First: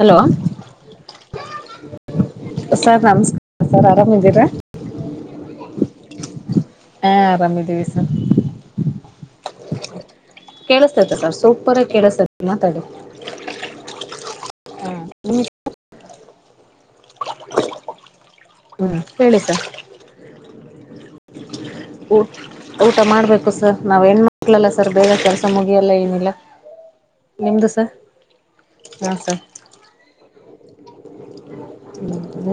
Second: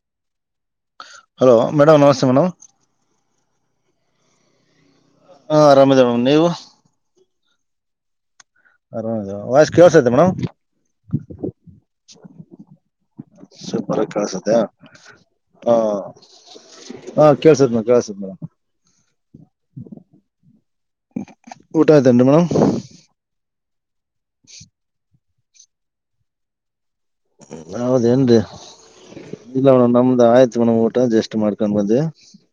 Hello. Hello madam ನಮಸ್ತೆ madam. Sir ನಮಸ್ಕಾರ sir ಆರಾಮಿದ್ದೀರಾ. ಹಾ ಆರಾಮ ಇದಿರಿ ಮ್ಯಾಮ್ ನೀವು. ಹಾ ಆರಾಮ ಇದ್ದೀವಿ ಸರ್. [unintelligible] ವಾಯ್ಸ್ ಕಳ್ಸತ್ತೈತ ಮೇಡಮ್. ಕೇಳಿಸ್ತೈತೆ ಸರ್ ಸೂಪರಾಗಿ ಕೇಳಿಸ್ತೈತೆ ಮಾತಾಡಿ. ಸೂಪರಗ ಕೇಳಸುತ್ತ. ಹ್ಮ್ ಹಾ ಹ ಕೇಳ್ಸದ ಮೇ ಕೇಳ್ಸದ್ ಮೇಡಂ. ಹ್ಮ್ ಹೇಳಿ ಸರ್. ಊಟ ಊ ಆಯ್ತೇನ್ರಿ ಮೇಡಮ್ ಊಟ ಮಾಡ್ಬೇಕು ಸರ್ ನಾವ್ ಹೆಣ್ಣ ಮಾಡಕ್ಲಲ್ಲ ಸರ್ ಬೇಗ ಕೆಲ್ಸ ಮುಗಿ ಎಲ್ಲ ಏನಿಲ್ಲ ನಿಮ್ದು ಸರ್ ಹೌದೇನ್ರಿ ಹಾ ಸರ್ ಇಲ್ಲ ಮೇಡಂ ನಮ್ಮ್ ಆಯತ್ ಮೇಡಂ ಊಟ ಜಸ್ಟ್ ಊಟ ಮಾಡ್ಕೊಂಡ ಬ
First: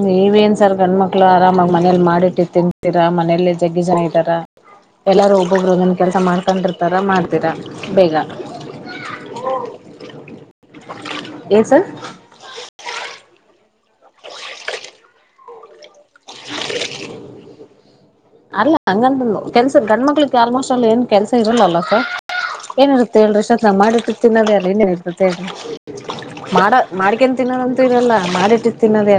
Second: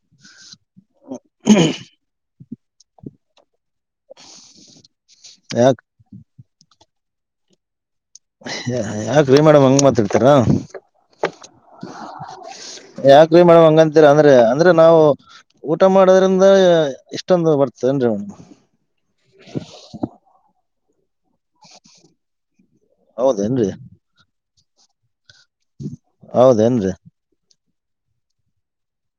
ನೀವೇನ್ ಸರ್ ಗಂಡ್ಮಕ್ಳು ಆರಾಮಾಗ್ ಮನೇಲಿ ಮಾಡಿಟ್ಟಿ ತಿನ್ತೀರಾ ಮನೇಲಿ ಜಗ್ಗಿ ಜನ [unintelligible] ಎಲ್ಲಾರು ಒಬ್ಬೊಬ್ರು ಯಾಕ್ ಒಂದೊಂದು ಕೆಲಸ ಮಾಡ್ಕೊಂಡಿರ್ತಾರ ಮಾಡ್ತೀರಾ ಬೇಗ. ಯಾಕ ರೀ ಮೇಡಮ್ ಹಂಗ ಮಾತಾಡತಿರ. ಏನ್ ಸರ್ ಯಾಕ ರೀ ಮೇಡಮ್ ಹಂಗಂತೀರ ಅಂದ್ರೆ ಅಂದ್ರೆ ನಾವು. ಊಟ ಮಾಡೋದ್ರಿಂದ ಇಷ್ಟೊಂದು ಬರ್ತದೇನರೀ ಮೇಡಂ. ಅಲ್ಲ ಹಂಗಂತಂದು ಕೆಲ್ಸ ಗಂಡ ಮಕ್ಳಿಗೆ ಆಲ್ಮೋಸ್ಟ್ ಅಲ್ಲಿ ಏನ್ ಕೆಲಸ ಇರಲ್ಲ ಅಲ್ವಾ ಸರ್. ಏನಿರುತ್ತೆ ಹೇಳ್ರರಿ ಹೌದೇನ್ರಿ ಸರ್ ಮಾಡಿತಿರ್ ತಿನ್ನದಲ್ಲ ಏ ಮತ್ತ ಮಾಡ ಹೌದೇನ್ರಿ ಮಾಡ್ಕೇನ್ ತಿನ್ನೋದಂತೂ ಇರಲ್ಲ ಮಾಡಿಟ್ಟಿದ ತಿನ್ನೋದೇ.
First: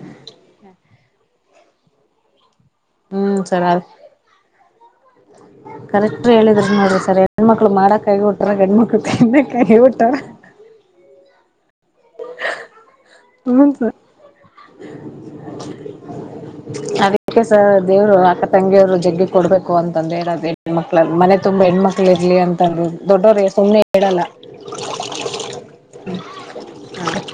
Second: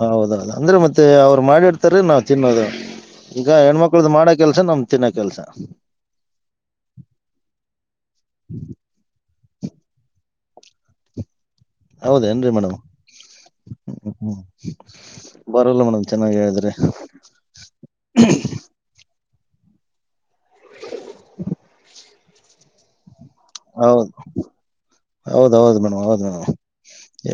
ಹೌದೌದು ಅಂದ್ರೆ ಮತ್ತೆ ಅವ್ರು ಮಾಡಿಡ್ತಾರ ನಾವ್ ತಿನ್ನೋದು ಹ್ಮ್ ಈಗ ಸರ್ ಅ ಹೆಣ್ಮಕ್ಳ್ದು ಮಾಡಕ ಕೆಲ್ಸ ನಮ್ ತಿನ್ನೋ ಕೆಲ್ಸ. ಕರೆಕ್ಟ್ ಹೇಳಿದ್ರ ನೋಡ್ರಿ ಸರ್ ಹೆಣ್ಮಕ್ಳು ಮಾಡಾಕ್ ಆಗಿ ಹುಟ್ಟರ ಗಂಡ್ಮಕ್ಳು ತಿನ್ನಕ್ ಹಾಗಿ ಹುಟ್ಟರ. ಹೌದ ಏನ್ರರಿ ಮೇಡಮ್. ಹ್ಮ್ ಸರ್ ಹ್ಮ ಹ್ಮ್ ಬರಲ್ಲ ಮೇಡಮ್ ಚೆನ್ನಾಗಿ ಹೇಳಿದ್ರೆ. ಇಲ್ಲ ಸರ್ ಅದು ಅಕ್ಕ ತಂಗಿಯವ್ರು ಜಗ್ಗಿ ಕೊಡ್ಬೇಕು ಅಂತಂದೇ ಇರೋದು ಹೆಣ ಮಕ್ಳ ಮನೆ ತುಂಬಾ ಹೆಣ್ಮಕ್ಳು ಇರ್ಲಿ ಅಂತ. ದೊಡ್ಡೋ ರೇ ಹೌದು ಹೌದ ಹೌದು ಮೇಡಮ್ ಹೌದು ಮೇಡಮ್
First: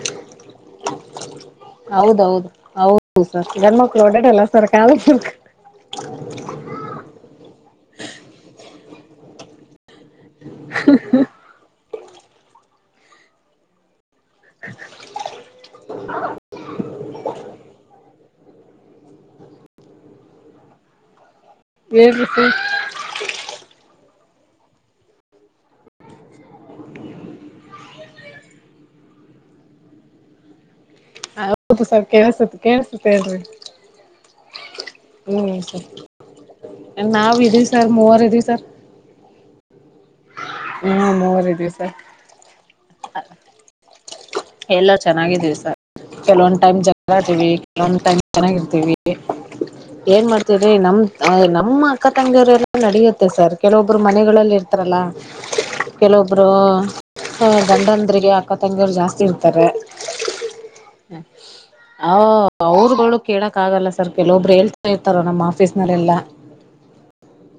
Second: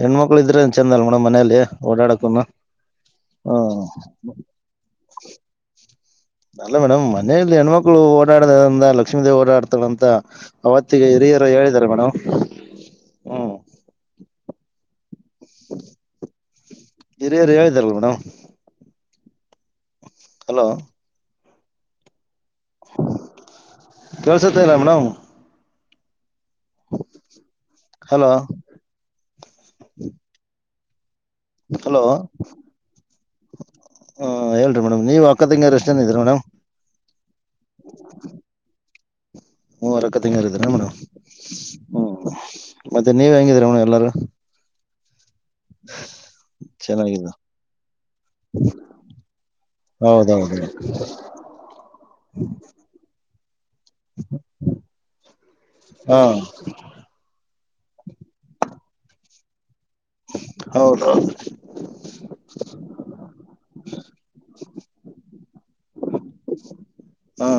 ಹೆಣ್ಮಕ್ಳು ಇದ್ರೆ. ಚೆಂದ ಅಲ್ ಮೋಡಮ್ ಮನೇೆಯಲ್ಲಿ ಓಡಾಡಕನು ಹೌದೌದು ಹೌದು ಸರ್ ಹೂ. ಗಂಡ್ಮಕ್ಳು [unintelligible] ಅಲ್ಲ ಮೇಡಮ್ ಮನೆಯಲ್ಲಿ ಹೆಣ್ಮಕ್ಳು ಓಡಾಡದಿಂದ ಲಕ್ಷ್ಮೀ ದೇವಿ ಓಡಾಡ್ತಾಳಂತ ಅವತ್ತಿಗೆ ಹಿರಿಯ. ಹೇಳಿದ್ದಾರೆ ಮೇಡಮ್. ಹ್ಮ್ [unintelligible] ಹಿರಿಯರು ಹೇಳಿದಾರಲ್ಲ ಮೇಡಮ್. ಹಲೋ ಹೇಳ್ರಿ ಸರ್. ಕೆಳ್ಸತ್ತ ಇಲ್ಲ ಮೇಡಮ್. ಹಲೋ ಹ ಹೌದು ಸ ಹಲೋ ಕೇಳಸುತ್ತ ಕೇಳ್ಸುತ್ತ ಹೇಳ್ರಿ ಹ್ ಹೇಳಿರಿ ಮೇಡಮ್ ನೀವು ಅಕ್ಕದಂಗ ಎಷ್ಟೇನ ಇದೀ ಮೇಮ್ ನಾವವು ಇದೀ ಸರ್ ಮೂವರ್ ಇದೀ ಸರ್ ಮೂವರಕ್ಕ ತಂಗಾರಿದರ ಅವಡ ಹ್ಮ ಮೂವರ್ ಇದೀವಿ ಸರ್ ಹ್ಮ್ ಮತ್ತೆ ನೀವ್ ಹೆಂಗಿದೀರ ಅವ ಎಲ್ಲಾರು ಎಲ್ಲ ಚೆನ್ನಾಗಿದೀವಿ ಸರ್ ಕೆಲವೊಂದ್ ಟೈಮ್ ಜ ಚೆನ್ನಾಗಿದ್ರ ಆವಿ ಕೆಲವಂದ್ ಟೈಮ್ ಚೆನ್ನಾಗಿರ್ತಿವಿ ಏನ್ ಹೌದೌದು ಮಾಡ್ತಿದ್ರಿ ನಮ್ ನಮ್ಮ ಅಕ್ಕ ತಂಗಿಯರೆಲ್ಲ ನಡಿಯುತ್ತೆ ಸರ್ ಕೆಲವೊಬ್ರು ಮನೆಗಳಲ್ಲಿ ಇರ್ತಾರಲ್ಲ ಹಾ ಕೆಲವೊಬ್ರು ಹ ಗಂಡಂದ್ರಿಗೆ ಅಕ್ಕ ತಂಗಿಯರು ಜಾಸ್ತಿ ಇರ್ತಾರೆ ಹೌದೌ ಹ ಅವರುಗಳು ಕೇಳಕ್ ಆಗಲ್ಲ ಸರ್ ಕೆಲವೊಬ್ರು ಹೇಳ್ತಾ ಇರ್ತಾರ ನಮ್ಮ್ ಆಫೀಸ್ ನಲ್ಲೆಲ್ಲಾ ಹಾ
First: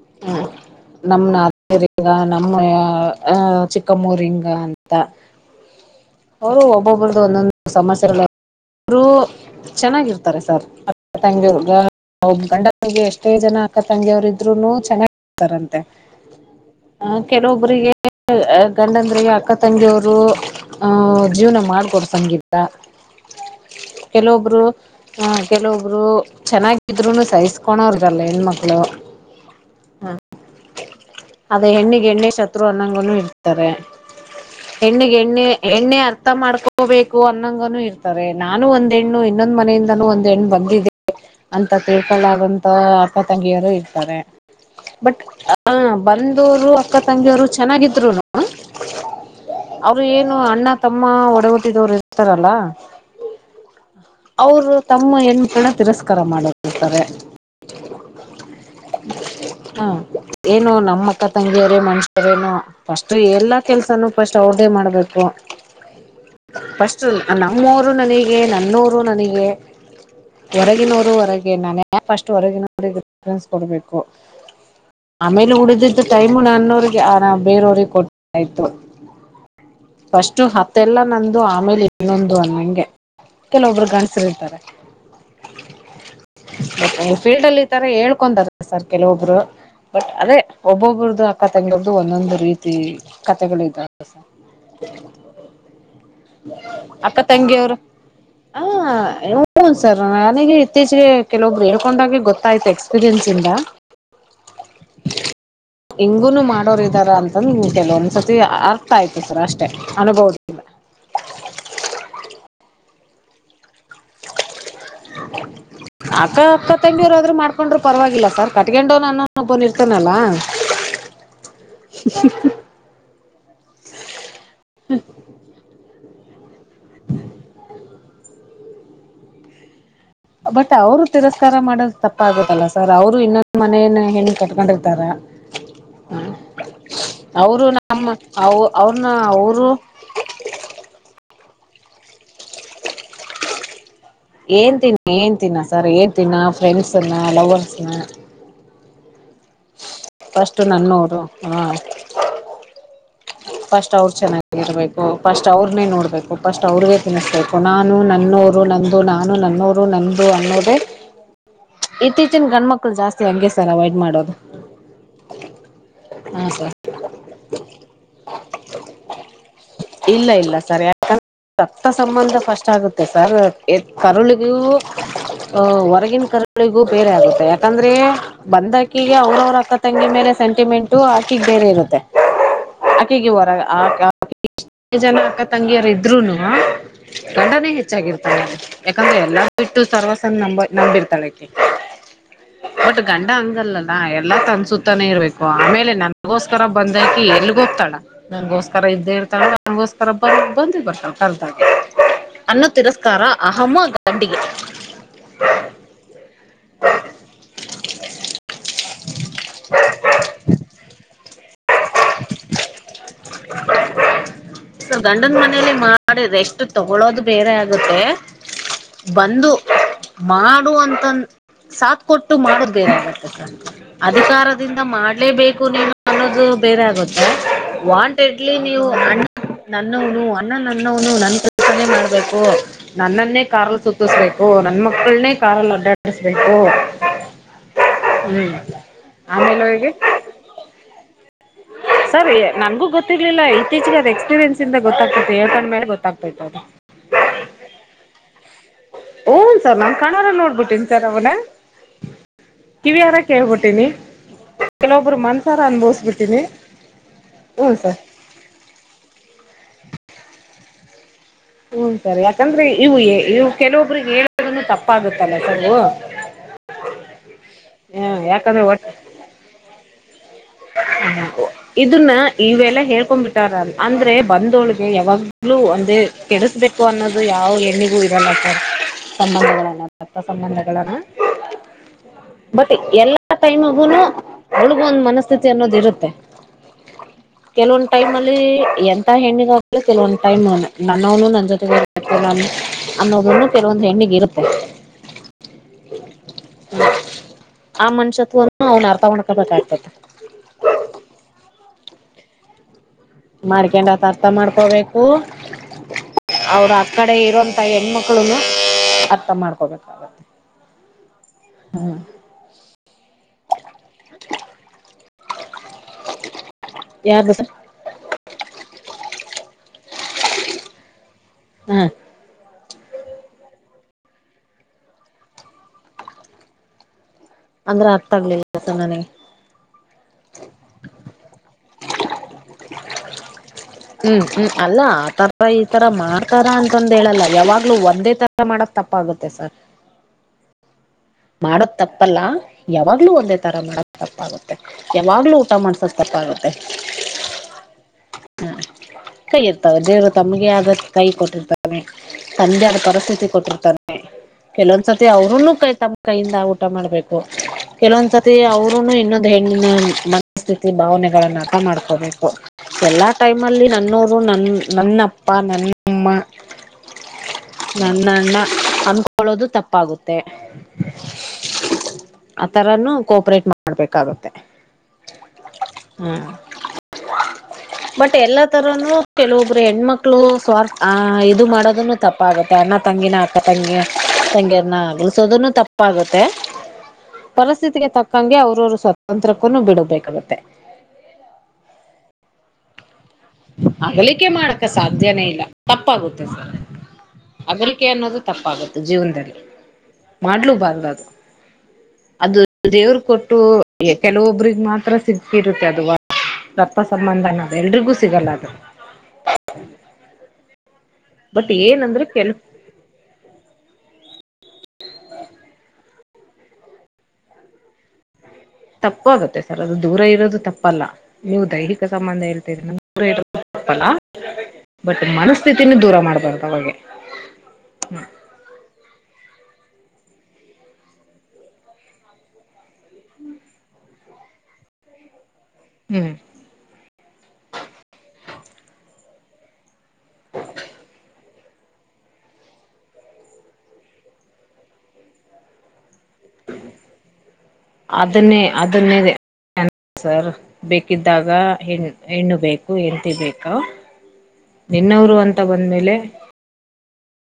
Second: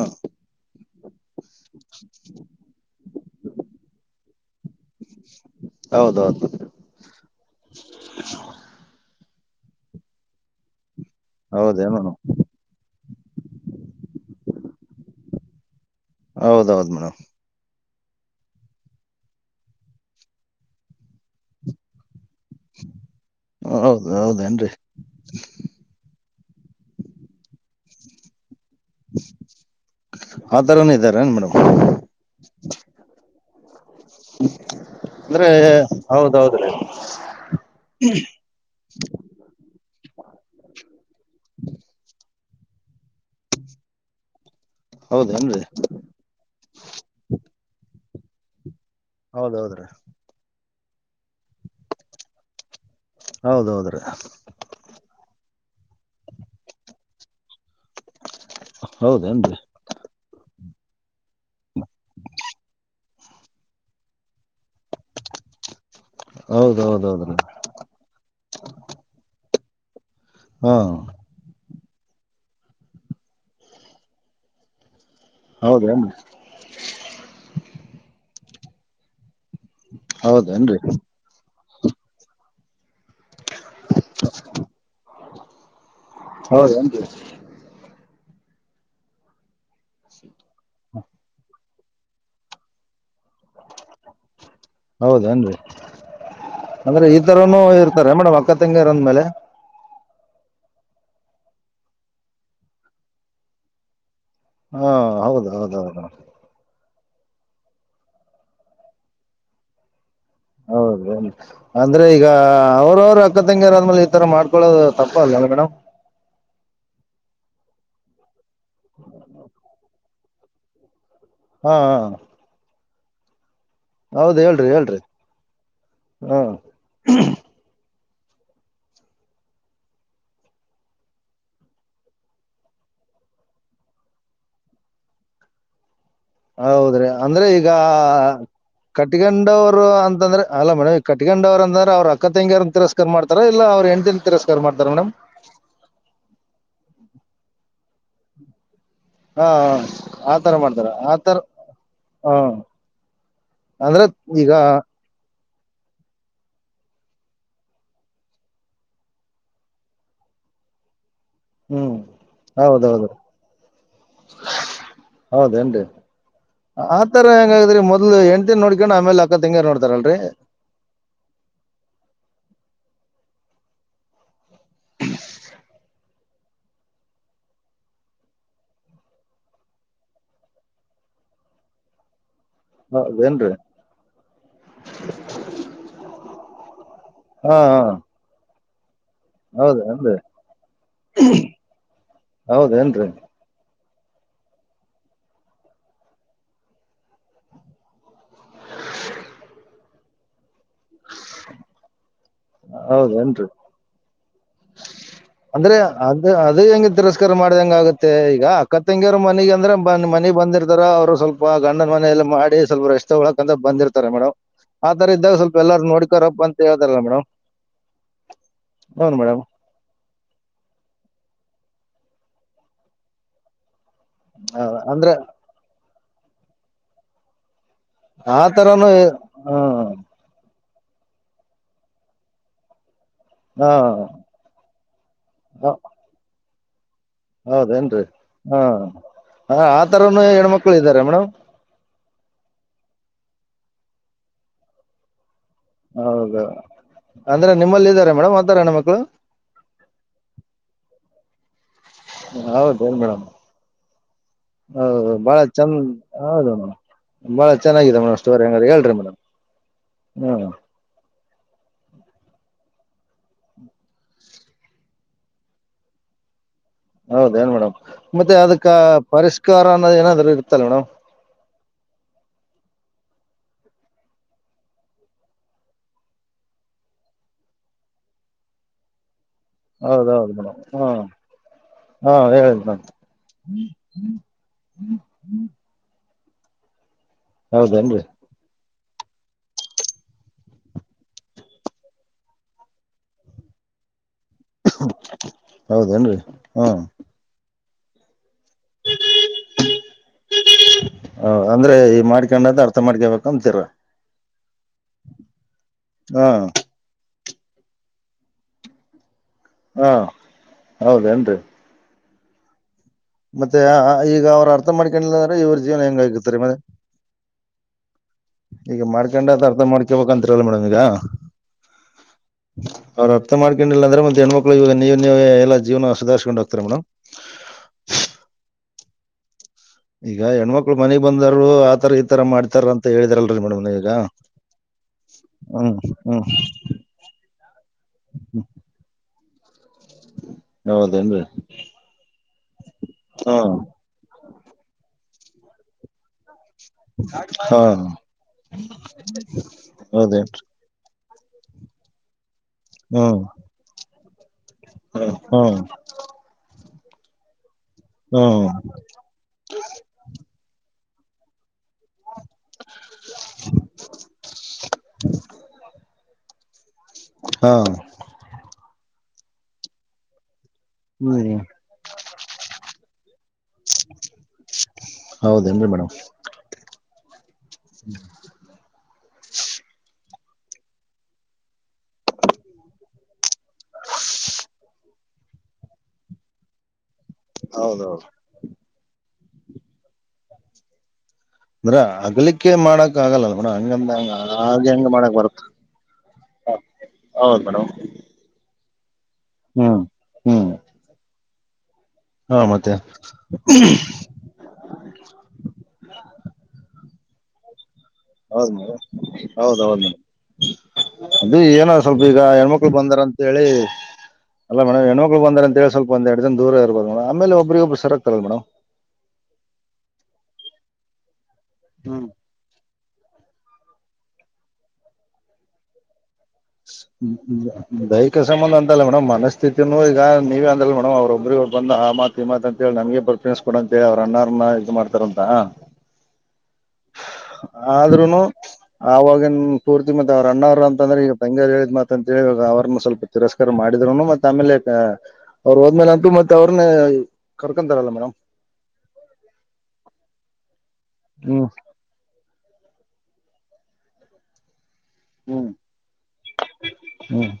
ನಮರಿಂಗ ನಮ್ಮ ಚಿಕ್ಕಮ್ಮೂರಿಂಗ ಅಂತ ಹೌದೌದು ಅವರು ಒಬ್ಬೊಬ್ಬರ್ದು ಒಂದೊಂದು ಸಮಸ್ಯರಲ್ಲ ಅವರು ಚೆನ್ನಾಗಿರ್ತಾರೆ ಸರ್ ಹಟಂಗೆದ ಹೌದೇನು ಮೇಡಮ್. ಅವ್ರ ಗಂಡನಿಗೆ ಎಷ್ಟೇ ಜನ ಅಕ್ಕ ತಂಗಿ ಇದ್ರುನೂ ಚೆನ್ನಾಗತಾರಂತೆ [unintelligible] ಹೌದೌದು ಮೇಡಮ್ ಕೆಲವೊಬ್ಬರಿಗೆ ಗಂಡಂದ್ರಿಗೆ ಅಕ್ಕ ತಂಗಿಯವರು ಆಹ ಜೀವನ ಮಾಡ್ಕೊಡ್ ಸಂಗೀತ ಹೌದು ಕೆಲವೊಬ್ರು ಹೌದೇನ್ರಿ [inaudible] ಹ ಕೆಲವೊಬ್ರು ಚೆನ್ನಾಗಿದ್ರುನು ಸಹಿಸ್ಕೊಳೋ್ರಗಲ್ಲ ಹೆಣ ಮಕ್ಳು ಹಾದ ಅದೇ ಹೆಣ್ಣಿಗೆ ಎಣ್ಣೆ ಶತ್ರು ಅನಂಗೂನು ಇತ್ರಾರೆ ಹೆಣ್ಣಿಗೆ ಎಣ್ಣೆ ಅಂದ್ರೆ ಹೆಣ್ಣೆ ಅರ್ಥ ಹೌದೌದ್ರಿ ಮಾಡ್ಕೋಬೇಕು ಅನ್ನಂಗನೂ ಇರ್ತಾರೆ ನಾನು ಒಂದ್ ಹೆಣ್ಣು ಇನ್ನೊಂದ್ ಮನೆಯಿಂದನೂ ಒಂದ್ ಹೆಣ್ಣು ಬಂದಿದ್ದೀಿ ಅಂತ ತಿಳ್ಕೊಳ್ಳಾಗಂತ ಅಪ್ಪ ತಂಗಿಯರು ಇರ್ತಾರೆ ಬಟ್ ಹೌದೇನ್ರಿ ಆ ಬಂದವರು ಅಕ್ಕ ತಂಗಿಯವರು ಚೆನ್ನಾಗಿದ್ರುನೂ ಹೌದೌದ್ರಿ ಅವರು ಏನು ಅಣ್ಣ ತಮ್ಮ ಒಡೆಗಟ್ಟಿದವರು ಇರ್ತಾರಲ್ಲ ಹೌದೌದ್ರೀ ಅವರು ತಮ್ಮ ಹೆಣ್ಮಕ್ಳನ್ನ ತಿರಸ್ಕಾರ ಮಾಡದಿರ್ತಾರೆ ಹೌದೇನ್ರಿ ಹಾ ಏನು ನಮ್ಮ ಅಕ್ಕ ತಂಗಿಯರೇ ಮನುಷ್ಯರೇನು ಸ್ಟ್ು ಎಲ್ಲಾ ಕೆಲ್ಸನೂ ಫಸ್ಟ್ ಅವ್ರ್ದೇ ಮಾಡ್ಬೇಕು [inaudible] ಫಸ್ಟ್ ಹೌದೌದೌದ್ರಿ ನಮ್ಮೋರು ನನಗ ನನ್ನೋರು ನನಗೆ ಹಾಂ ಹೊರಗಿನವರು ಹೊರಗೆ ನಾನೇ ಫಸ್ಟ್ ಹೊರಗಿನವ ಪ್ರೆಫರೆನ್ಸ್ ಕೊಡ್ಬೇಕು ಆಮೇಲೆ ಉಡ್ದಿದ್ದ ಹೌದೇನು ಟೈಮು ನನ್ನವ್ರಿಗೆ ಆ ಬೇರವ್ರಿಗೆ ಕೊಟ್ಟ ಆಯ್ತು ಫಸ್ಟ್ ಹೌದೇನ್ರಿ ಹತ್ತೆಲ್ಲ ನಂದು ಆಮೇಲೆ ಇನ್ನೊಂದು ಅನ್ನಂಗೆ ಕೆಲೊಬ್ರು ಗಂಡಸರುಾರೆ ಹೌದೇನ್ರಿ ಮೆ ಫೀಲ್ಡ್ ಅಲ್ಲಿ ಈ ತರ ಹೇಳ್ಕೊೊಂಡದ ಸರ್ ಕೆಲವೊಬ್ರು ಬಟ್ ಅದೇ ಒಬ್ಬೊಬ್ಬ್ರದು ಆ ಕತೆೆದ್ದು ಒಂದೊಂದು ರೀತಿ ಕತೆೆಗಳ ಇದಾವ ಹೌದೇನ್ರಿ ಅಕ್ಕ ತಂಗಿಯವ್ರು ರಮಣ ಹ ಹ್ ಸರ್ ನನಗೆ ಇತ್ತೀಚೆಗೆ ಕೆಲವೊಬ್ರು ಹೇಳ್ಕೊಂಡಾಗೆ ಗೊತ್ತಾಯ್ತು ಎಕ್ಸ್ಪೀರಿಯನ್ಸ್ ಇಂದ ಹಾಂ ಹೌದು ಹೌದು ಹೌದು ಎಂಗುನು ಮಾಡೋರು ರ ಅಂತಂದ ಕೆಲವೊಂದ್ಸತಿ ಅರ್ಥ ಆಯ್ತು ಸರ ಅಷ್ಟೇ ಅನುಭವ ಹೌದ ಅಂದ್ರೆ ಈಗ ಅವ್ರವರು ಅಕ್ಕ ತಂಗಿಯರ ಆದ್ಮೇಲೆ ಈತರ ಮಾಡ್ಕೊಳೋದು ಅಕ್ಕ ಅಕ್ಕ ತಂಗಿಯವರಾದರು ಮಾಡ್ಕೊಂಡ್ರು ಪರವಾಗಿಲ್ಲ ಸರ್ ಕಟ್ಕೊಂಡವನ ಅನ್ನಬ್ಬನ್ ಇರ್ತಾನಲ್ಲಾ ಹ್ಮ್ ಹೌದ ಹೇಳ್ರಿ ಹೇಳ್ರಿ ಹ್ಮ ಹ [inaudible] ಬಟ್ ಅವ್ರು ತಿರಸ್ಕಾರ ಮಾಡದು ತಪ್ಪ ಆಗುತ್ತಲ್ಲಾ ಸರ್ ಅವರು ಇನ್ನೊಂದು್ ಮನೇನ ಹೆಣಗ್ ಕಟ್ಕೊಂಡಿರ್ತಾರ [unintelligible] [inaudible] ಹೌದ್ರಿ ಅಂದ್ರೆ ಅವರು ಈಗ ನಮ್ಮ ಅವ ಅವ್ರನ್ನ ಅವರು ಕಟ್ಕಂಡವರು ಅಂತಂದ್ರೆ ಅಲ್ಲ ಮೇಡಮ್ ಈ ಕಟ್ಕಂಡ್ ಅವ್ರ ಅಂದ್ರ ಅವ್ರ ಅಕ್ಕ ತಂಗಾರನ್ನ ತಿರಸ್ಕ ಮಾಡತಾರ ಇಲ್ಲ ಅವ್್ರ ಹೆ್ ಏನ್ ತಿನ್ನ ಏನ್ ತಿನ್ನ ಸರ್ ಏನ್ ತಿನ್ನ ಫ್ರೆಂಡ್ಸ್ನ ಲವರ್ಸ್ನ ಹಾ ಹ ಆತರ ಫಸ್ಟ್ ಮಾಡ್ತಾರ ನನ್ನವರು ಆತರ ಹ ಹಾ ಫಸ್ಟ್ ಅಂದ್ರೆ ಅವ್ರು ಈಗ ಚೆನ್ನಾಗಿರ್ಬೇಕು ಫಸ್ಟ್ ಅವ್ರನ್ನೇ ನೋಡ್ಬೇಕು ಫಸ್ಟ್ ಅವ್ರಗೇ ತಿನ್ಿಸ್ಬೇಕು ನಾನು ನನ್ನವರು ನಂದು ನಾನು ನನ್ನವರು ನದು ಅನ್ನೋದೇ ಹ್ಮ್ ಇತ್ತೀಚಿನ ಗಂಡ ಮಕ್ಳು ಹೌದೌದು ಜಾಸ್ತಿ ಹಾಗಂಗಗೆಸರ್ ಅವಾಯ್ಡ್ ಮಾಡೋದು ಹೌದೇನ್ೀ ಹಾ ಸರ್ ಆತರ ಹೆಂಗಾದ್ರ ಮೊದಲು ಹೆಂಡ್ತಿ ನೋಡ್ಕೊಂಡ್ ಆಮೇಲೆ ಅಕ್ಕ ತಂಗಾರ ನೋಡ್ತಾರಲ್ರರಿ ಇಲ್ಲ ಇಲ್ಲ ಸರ್ ರಕ್ತ ಸಂಬಂಧ ಫಸ್ಟ್ ಆಗುತ್ತೆ ಸರ್ ಎ ಕರುಳಿಗೂ ಹೊರಗಿನ ಕರುಳಿಗೂ ಬೇರೆ ಆಗುತ್ತೆ ಯಾಕಂದರೆ ಬಂದಕೀಗ ಅವ್ರವ್ರ ಅಕ್ಕ ತಂಗಿ ಮೇಲೆ ಸೆಂಟಿಮೆಂಟು ಆಕಿಗ್ ಬೇರೆ ಇರುತ್ತೆ ಆಕಿಗೆ ಹೊರ ಹೌದೇನ್ರಿ ಜನ ಅಕ್ಕ ತಂಗಿಯರು ಇದ್ರುನು ಹಾ ಗಂಡನೆೇ ಹಾ ಹೆಚ್ಚಿದ ಹ ಯಾಕಂದ್ರೆ ಎಲ್ಲಾ ಬಿಟ್ಟು ಹೌದೇನ್ರಿ ಸರ್ವಸ ನಂಬ ನಂಬಿರ್ತಾಳೆ ಒಟ್ಟು ಹೌದೇನ್ರಿ ಗಂಡ ಹಂಗಲ್ಲ ಾ ಎಲ್ಲಾ ತನ್ಸುತ್ತಾನೆ ಇರ್ಬೇಕು ಆಮೇಲೆ ನನಗೋಸ್ಕರ ಬಂದಾಕಿ ಎಲ್ಗ ಹೋಗ್ತಾಳ ನನ್ಗೋಸ್ಕರ ಇದ್ದೇ ಇರ್ತಳ ನನ್ಗೋಸ್ಕರ ಬಂದ ಬಂದೇ ಬರ್ತಾ ಕಲ್ದಾಗ ಅನ್ನ ತಿರಸ್ಕಾರ ಹೌದೇನ್ರಿ ಅಹಮದ ಗಂಡಿಗೆ ಅಂದ್ರೆ ಅದು ಅದು ಹೆಂಗ ತಿರಸ್ಕಾರ ಮಾಡದ ಹೆಂಗ ಆಗುತ್ತೆ ಈಗ ಅಕ್ಕತ್ ತೆಂಗಿರು ಮನಗ್ ಅಂದ್ರ ಬಂದ ಮನೆಗ್ ಬಂದಿರ್ತಾರ ಅವ್ರು ಸ್ವಲ್ಪ ಗಂಡನ ಮನಲ್ಲ ಮಾಡಿ ಸ್ವಲ್ಪ ರಷ್ಟ ಳಕಂತ ಬಂದಿರ್ತಾರೆ ಮೇಡಮ್ ಆ ಸ ತರ ಗಂಡನ್ ಇದ್ದಾಗ ಸ್ವಲ್ಪ ಮನೇಲಿ ಎಲ್ಲಾರು ಮಾಡಿದ್ರೆ ನೋಡ್ಕೊರಪ್ಪ ಅಂತ ಎಷ್ಟು ಹೇಳ್ತಾರಲ್ಲ ತಗೊೊಳ್ಳೋದು ಮೇಡಮ್ ಬೇರೆ ಆಗುತ್ತೆ ಹೌನ್ ಮೇಡಮ್ ಬಂದು ಮಾಡು ಅಂತನ್ ಸಾತ್್ ಕೊಟ್ಟು ಮಾಡದ ಬೇನ ಅಧಿಕಾರದಿಂದ ಅಂದ್ರೆ ಮಾಡ್ಲೆಬೇಕು ನೀನು ಅನ್ನೋದು ಬೇರೆ ಆಗುತ್ತೆ ಆ ಇಲ್ಲಿ ತರನು ನೀವುಅಣ್ಣ ಹಾ ನನ್ನವ್ನು [unintelligible] ನನ್ನವ್ನು ನನ್ ಜೊತೆನೇ ಮಾಡ್ಬೇಕು ನನ್ನನ್ನೇ ಹಾ ಕಾರಲ್ ಸುತ್ತುಸ್ಬೇಕು ನನ್ ಮಕ್ಕಳ್ನೆ ಕಾರಲ್ಲಿ ಅಡ್ಡಾಡಸ್ಬೇಕು ಹೌದೇನ್ರೀ ಹ ಆಮೇಲೆ ಹೋಗಿ ಆತರನು ಹೆಣ್ಮಕ್ಳು ಇದಾರ ಮೇಡಮ್ ಸರ್ ನನ್ಗೂ ಗೊತ್ತಿರ್ಲಿಲ್ಲ ಇತ್ತೀಚಿಗೆ ಅದು ಎಕ್ಸ್ಪೀರಿಯನ್ಸ್ ಇಂದ ಗೊತ್ತಾಗ್ತ [unintelligible] ಹೌದ ಅಂದ್ರೆ ನಿಮ್ಮಲ್ಲಿ ಇದ್ದಾರ ಮೇಡಮ್ ಅತಾರ ಹೆಣ್ಮಕ್ಳು ಊನ್ ಸರ್ ನನ್ಕಣ್ಣಾರೆ ನೋಡ್ಬುಟ್ಟಿನ್ ಸರ್ ಅವಾಗ್ಲೆ ಹೌದ್ ಎನ್ ಮೇಡ್ ಹೌದು ಕೆಲವೊಬ್ರು ಬಾಳ ಮನ್ಸಾರ ಚಂದ್ ಅನ್ಭವಸ್ಬಿಟ್ಟಿನಿ ಹೌದು ಬಾಳ ಹ್ಞೂ ಸರ್ ಚೆನ್ನಾಗಿದೆ ಸ್ಟೊರಿ ಹೆಂಗದ ಹೇಳ್ರಿ ಮೇಡಮ್ ಹ್ಮ್ ಹ್ಮ್ ಸರ್ ಯಾಕಂದ್ರೆ ಇವು ಇವು ಕೆಲವೊಬ್ರಿಗೆ ಹೇಳೋದ ತಪ್ಪಾಗುತ್ತಲ್ಲ ಸವು ಹೌದೇನ್ ಮೇಡಮ್ ಮತ್ತೆ ಯಾಕಂದ್ರೆ ಅದಕ್ಕ ಒ ಪರಿಷ್ಕಾರ ಅನ್ನದ್ ಏನಾದ್ರ ಇರ್ತಲ್ಲ ಮೇಡಮ್ ಹ [inaudible] ಇದುನ್ನ ಈವೆಲ್ಲ ಹೇಳ್ಕೊಂ ಬಿಟ್ಟಾರ ಅಂದ್ರೆ ಬಂದೋಳಗೆ ಯಾವಾಗ್ಲೂ ಒಂದೆ ಕೆಡಿಸ್ಬೇಕು ಅನ್ನೋದು ಯಾವ ಹೆಣ್ಣೆಗೂ ಇರಲ್ಲ ಸರ್ ಸಂಬಧ ದತ್ತ ಹೌದೌದು ಮೇಡಮ್ ಹಾ ಸಂಬಂಧಗಳಣ ಹಾ ಹೇಳಿ ಬಟ್ ಮೇಡಮ್ ಎಲ್ಲಾ ಟೈಮಗು ಒಳಗ ಒಂದ್ ಮನಸ್ಥಿತಿ ಕೆೊ ಹೌದೇನ್ರಿ ಲ್ಲಿ ಎಂತ ಹೆಣ್ಣಗಾಗ ಕೆಲವೊಂದ್ ಟೈಮ್ ನನ್ನವ್ನು ನನ್ ಜೊತೆ ಅನ್ನೋದು ಇನ್ನು ಕೆಲವಂದ ಹೆ್ಣಿಗ ಇರುೆ [unintelligible] ಹೌದೇನ್ರಿ ಹಾ ಆ ಮನುಷ್ಯತ್ವನು ಅವ್ನ್ ಅರ್ಥಮಾಡ್ಕೊಬೆಕಾಗಿತ್ತಿ ಹ ಅಂದ್ರೆ ಈ ಮಾಡ್ಕೊಂಡತ ಅರ್ಥ ಮಾಡ್ಕೇಬೇಕ ಮಾಡ್ಕೆಂಡತ ಅರ್ಥ ಮಾಡ್ಕೋಬೇಕು ಹಾ ಅವ್ರ [unintelligible] ಕಡೆ ಇರುವಂತಹ ಹೆಣ್ಮಕ್ಳುನು ಅರ್ಥ ಮಾಡ್ ಹಾ ಹೌದನ್ರಿ ಹಾಂ ಮತ್ತೆ ಈಗ ಅವ್ರ ಅರ್ಥ ಮಾಡ್ಕೆಂಡಿಲ್ಲಂದ್ರೆ ಇವ್ರ ಜೀವನ ಹೆಂಗ ಆಗತ್ತರಿ ಯಾರ್ದು ಸರ್ ಈಗಮಾಡ್ಕೆಂಡಾತ ಅರ್ಥಮಾಡ್ಕ್ಯಾಬೇಕ್ ಅಂತಿರಲ್ಲ ಮೇಡಮ್ ಈಗ ಹ್ಮ್ ಅವ್ರ್ ಅರ್ಥಮಾಡ್ಕೆಂಡಿಲ್ ಅಂದ್ರಮತ್ ಹೆಣ್ಮಕ್ಳು ಈವ ನೀವು ನೀವೇ ಎಲ್ಲ ಜೀವನ ಸುದಾರಿಸ್ಗೆಂಡ್ ಹೋಗ್ತಿರ್ಯಾ ಮೇಡಮ್ ಅಂದ್ರ ಅರ್ಥ ಆಗ್ಲಿ [unintelligible] ತ್ತ ನನಗೆ ಈಗ ಹೆಣ್ಮಕ್ಳು ಮನಿಗ್ ಬಂದರು ಆತರ ಈ ತರ ಮಾಡ್ತಾರ ತ ಹೇಳಿದಿರಲ್ರಿೇಮ್ ಹ್ಮ್ ಹ್ಮ್ ಅಲ್ಲ ಆತರ ಈತರ ಹ್ಮ್ ಮಾಡ್ತಾರ ಅಂತಂದ ಹೇಳಲ್ಲ ಯಾವಾಗ್ಲೂ ಒಂದೇ ಮಾಡಕ್ ತಪ್ಪಾಗುತ್ತೆ ಸರ್ ಹೌದೇನ್ರಿ ಮಾಡ ತಪ್ಪಲ್ಲ ಯಾವಾಗ್ಲೂ ಹಾ ಒಂದೇ ತರ ಮಾಡ ತಪ್ಪಾಗುತ್ತೆ ಯಾವಾಗ್ಲೂ ಊಟ ಮಾಡ್ಸೋದ ತಪ್ಪಾಗುತ್ತೆ ಹಾ ಹ ಕೈ ಇರ್ತಾವ ದೇವರು ಹೌದೇನ್ರಿ ತಮ್ಗೆ ಆದ ಕೈ ಕೊಟ್ಟಿರ್ತಾರೆ ತಂದಾದ ಹ್ಮ್ ಪರಿಸ್ಥಿತಿ ಕೊಟ್ಟಿರ್ತವೆ ಕೆಲವೊಂದ್ಸತಿ ಅವ್ರೂನು ಹ್ಮ್ ಕೈ ತಮ್ಮ ಕೈಯಿಂದ ಊಟ ಮಾಡ್ಬೇಕು ಕೆಲವೊಂದ್ಸತಿ ಹ್ಮ್ ಅವರುೂನು ಇನ್ನೊಂದು ಹೆಣ್ಣಿನ ಮನಸ್ಥಿತಿ ಭಾವನೆಗಳನ್ನ ಆಟ ಮಾಡ್ಕೋಬೇಕು ಟೈಮಲ್ಲಿ ನನ್ನವರು ನನ್ನ ನನ್ನಪ್ಪ ನನ್ನಮ್ಮ ಹಾ ನನ್ನನ್ನು ಅಂದ್ಕೊಳ್ಳೋದು ತಪ್ಪಾಗುತ್ತೆ ಹ್ಮ್ ಆ ತರನು ಕೋಪರೇಟ್ ಮಾಡ್ಬೇಕಾಗುತ್ತೆ ಹೌದೇನ್ರಿ ಮೇಡಮ್ ಹ್ಮ್ ಬಟ್ ಎಲ್ಲಾ ತರನು ಕೆಲವೊಬ್ರು ಹೆಣ್ಮಕ್ಳು ಸ್ವಾರ್ ಅ್ ಇದು ಮಾಡೋದನ್ನು ತಪ್ಪಾಗುತ್ತೆ ಅಣ್ಣ ತಂಗಿನ ಅಕ ತಂಗಿ ತಂಗಿಯನ್ನ ಆಗ್ಲು ಸ ಅದನು ತಪ್ಪಾಗುತ್ತೆ ಪರಿಸ್ಥಿತಿಗೆ ಹೌದೌದು ತಕ್ಕಂಗೆ ಅವ್ರವರು ಸ್ವತಂತ್ರಕ್ಕೂನು ಬಿಡಬೇಕಾಗತ್ತೆ ಅಂದ್ರ ಆಗ್ಲಿಕ್ಕೆ ಮಾಡಕ್ ಆಗಲ್ಲ ಅಗಲಿಕೆ ಮಾಡಕ ಸಾಧ್ಯನೇ ಇಲ್ಲ ತಪ್ಪಾಗುತ್ತೆ ಸರ್ ಹೌದ್ ಮೇಡಮ್ ಅಗಲಿಕೆ ಅನ್ನೋದು ತಪ್ಪಾಗುತ್ತೆ ಜೀವನದಲ್ಲಿ ಹ್ಮ್ ಹ್ಮ್ ಮಾಡಲೂಬಾರ್ದು ಅದು ಹಾ ಅದು ಮತ್ತೆ ದೇವರು ಕೊಟ್ಟು ಕೆಲವೊಬ್ರಿಗೆ ಮಾತ್ರ ಸಿಗ್ತಿಿರುತ್ತೆ ಅದು ರಪ್ಪ ಸಂಬಂಧ ಅನ್ನೋ ಎಲ್ರಿಗೂ ಸಿಗಲ್ಲ ಹೌದ ಅದು ಮೇಡ ಹೌದೌದು್ ಮೇಡ ಅದು ಬಟ್ ಏನಾದ ಸ್ವಲ್ಪ ಏನಂದ್ರೆ ಈಗ ಕೆಲ ಹೆಣ್ಮಕ್ ಬಂದಾರ ಅಂತ ಹೇಳಿ ಅಲ್ಲೇಡಮ ಹೆಣ್ಮಕ್ಳ ಬಂದ ಅಂತಳ್ ಸ್ವಲ್ಪಂದ ಎಡು ಜ ದೂ ಇರಬೋೇಡಮೇಲೆ ಒಬರಿ ಒಬ್ಬರುರತಲ್ಲೇಡ್ ತಪ್ಪ ಆಾಗುತ್ತೆ ಸರ್ ಅದು ದೂರ ಇರೋದು ತಪ್ಪಲ್ಲ ನೀವು ದೈಹಿಕ ಹ್ಮ್ ಸಂಬಂಧ ಹೇಳ್ತರಿ ನಮ ಇ ತಪ್ಪಲ್ಲ ಬಟ್ ಮನಸ್ಥಿತಿನ ದೂರ ಮಾಡ್ಬಾರ್ದ ಅವೆ ಹ್ಮ್ ದೈಹಿಕ ಸಂಬಂಧ ಅಂತಲ್ಲ ಮೇಡಮ್ ಮನಸ್ಥಿತತಿೂ ಈಗ ನೀವೇ ಅಂದಲ್ಲ ಮೇಡಮ್ ಅವ್ರೊಬ್ರಗ ಬಂದ ಆ ಮಾತ್ ಮತ್ ಅಂತ ಹೇಳಿ ನಮಗೆ ಪರ್ಫಮೆನ್ಸ್ ಕೊಡ ಅಂತ ಹೇಳ ಅವ್ರ ಅನ್ನಾರ್ನ್ನ ಇದದು ಮಾಡ್ತಾರ ಅಂತ ಹ್ಮ್ ಆದ್ೂನು ಆವಾಗಿನ್ ಪೂರ್ತಿ ಮತ್ತೆ ಅವ್ರ ಅಣ್ಣವ್ರ ಅಂತಂದ್ರೆ ಈಗ ತಂಗ ಹೇಳಿದ್ ಮಾತ ಅಂತೇಳಿ ಇವಾಗ ಅವ್ರನ್ನ ಸ್ವಲ್ಪ ತಿರಸ್ಕಾರ ಮಾಡಿದ್ರುನು ಮತ್ತ ಆಮೇಲೆ ಅವ್ರರು ಹೋದ್ಮೇಲೆ ಅಂತು ಮತ್ತತ್ ಅವ್ರನ ಕರ್ಕೊಂತಾರಲ್ಲ ಮೇಡಮ್ ಅದನ್ನೇ ಅದನ್ನೇ ಸರ್ ಬೇಕಿದ್ದಾಗ ಹ್ಮ್ ಹೆಣ್ಣು ಹೆಣ್ಣು ಬೇಕು ಹೆತಿ ಬೇಕಾ ನಿನ್ನವರು ಅಂತ ಹ್ಮ್ ಬಂದಮೇಲೆ ಹ್ಮ್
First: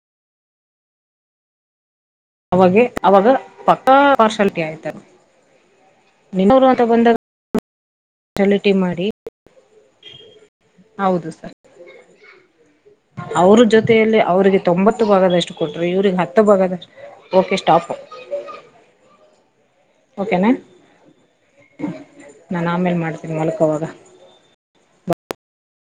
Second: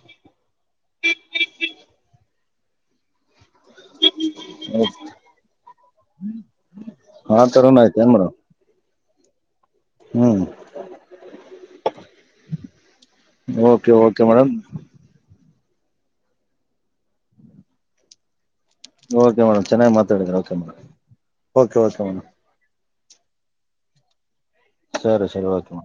ಅವಾಗ ಅವಾಗ ಪಕ್ಕಾ ಪಾರ್ಷಾಲಿಟಿ ಆಯ್ತಾರ ನ್ನೂರು ಅಂತ ಬಂದಾಗ ಆ ತರನು ಆಯ್ತ ಏನ್ ಮೇಡಮ್ ಸಲಟಿ ಮಾಡಿ ಹ್ಮ್ ಹೌದು ಸರ್ ಅವ್ರ ಓಕೆ ಜೊತೆಯಲ್ಲಿ ಓಕೆ ಮೇಡಮ್ ಅವ್ರಿಗೆ ತೊಂಬತ್ತು ಭಾಗದಷ್ಟು ಕೊಟ್ರಿ ಇವ್ರಿಗೆ ಹತ್ತು ಬಾಗದ ಓಕೆ ಸ್ಟಾಪ ಓಕೆ ಮೇಡಮ್ ಚೆನ್ನಾಗಿ ಮಾತಾಡಿದಿದ್ದಾರೆ ಓಕೆ ಮೇಡಮ್ ಕ ಕೆ ಮೇಡಮ್ ನಾನನ್ ಆಮೇಲೆ ಮಾಡ್ತೀನಿ ಮಲಕೋವಾಗ ಸರಿ ಸರಿ ಓಕೆ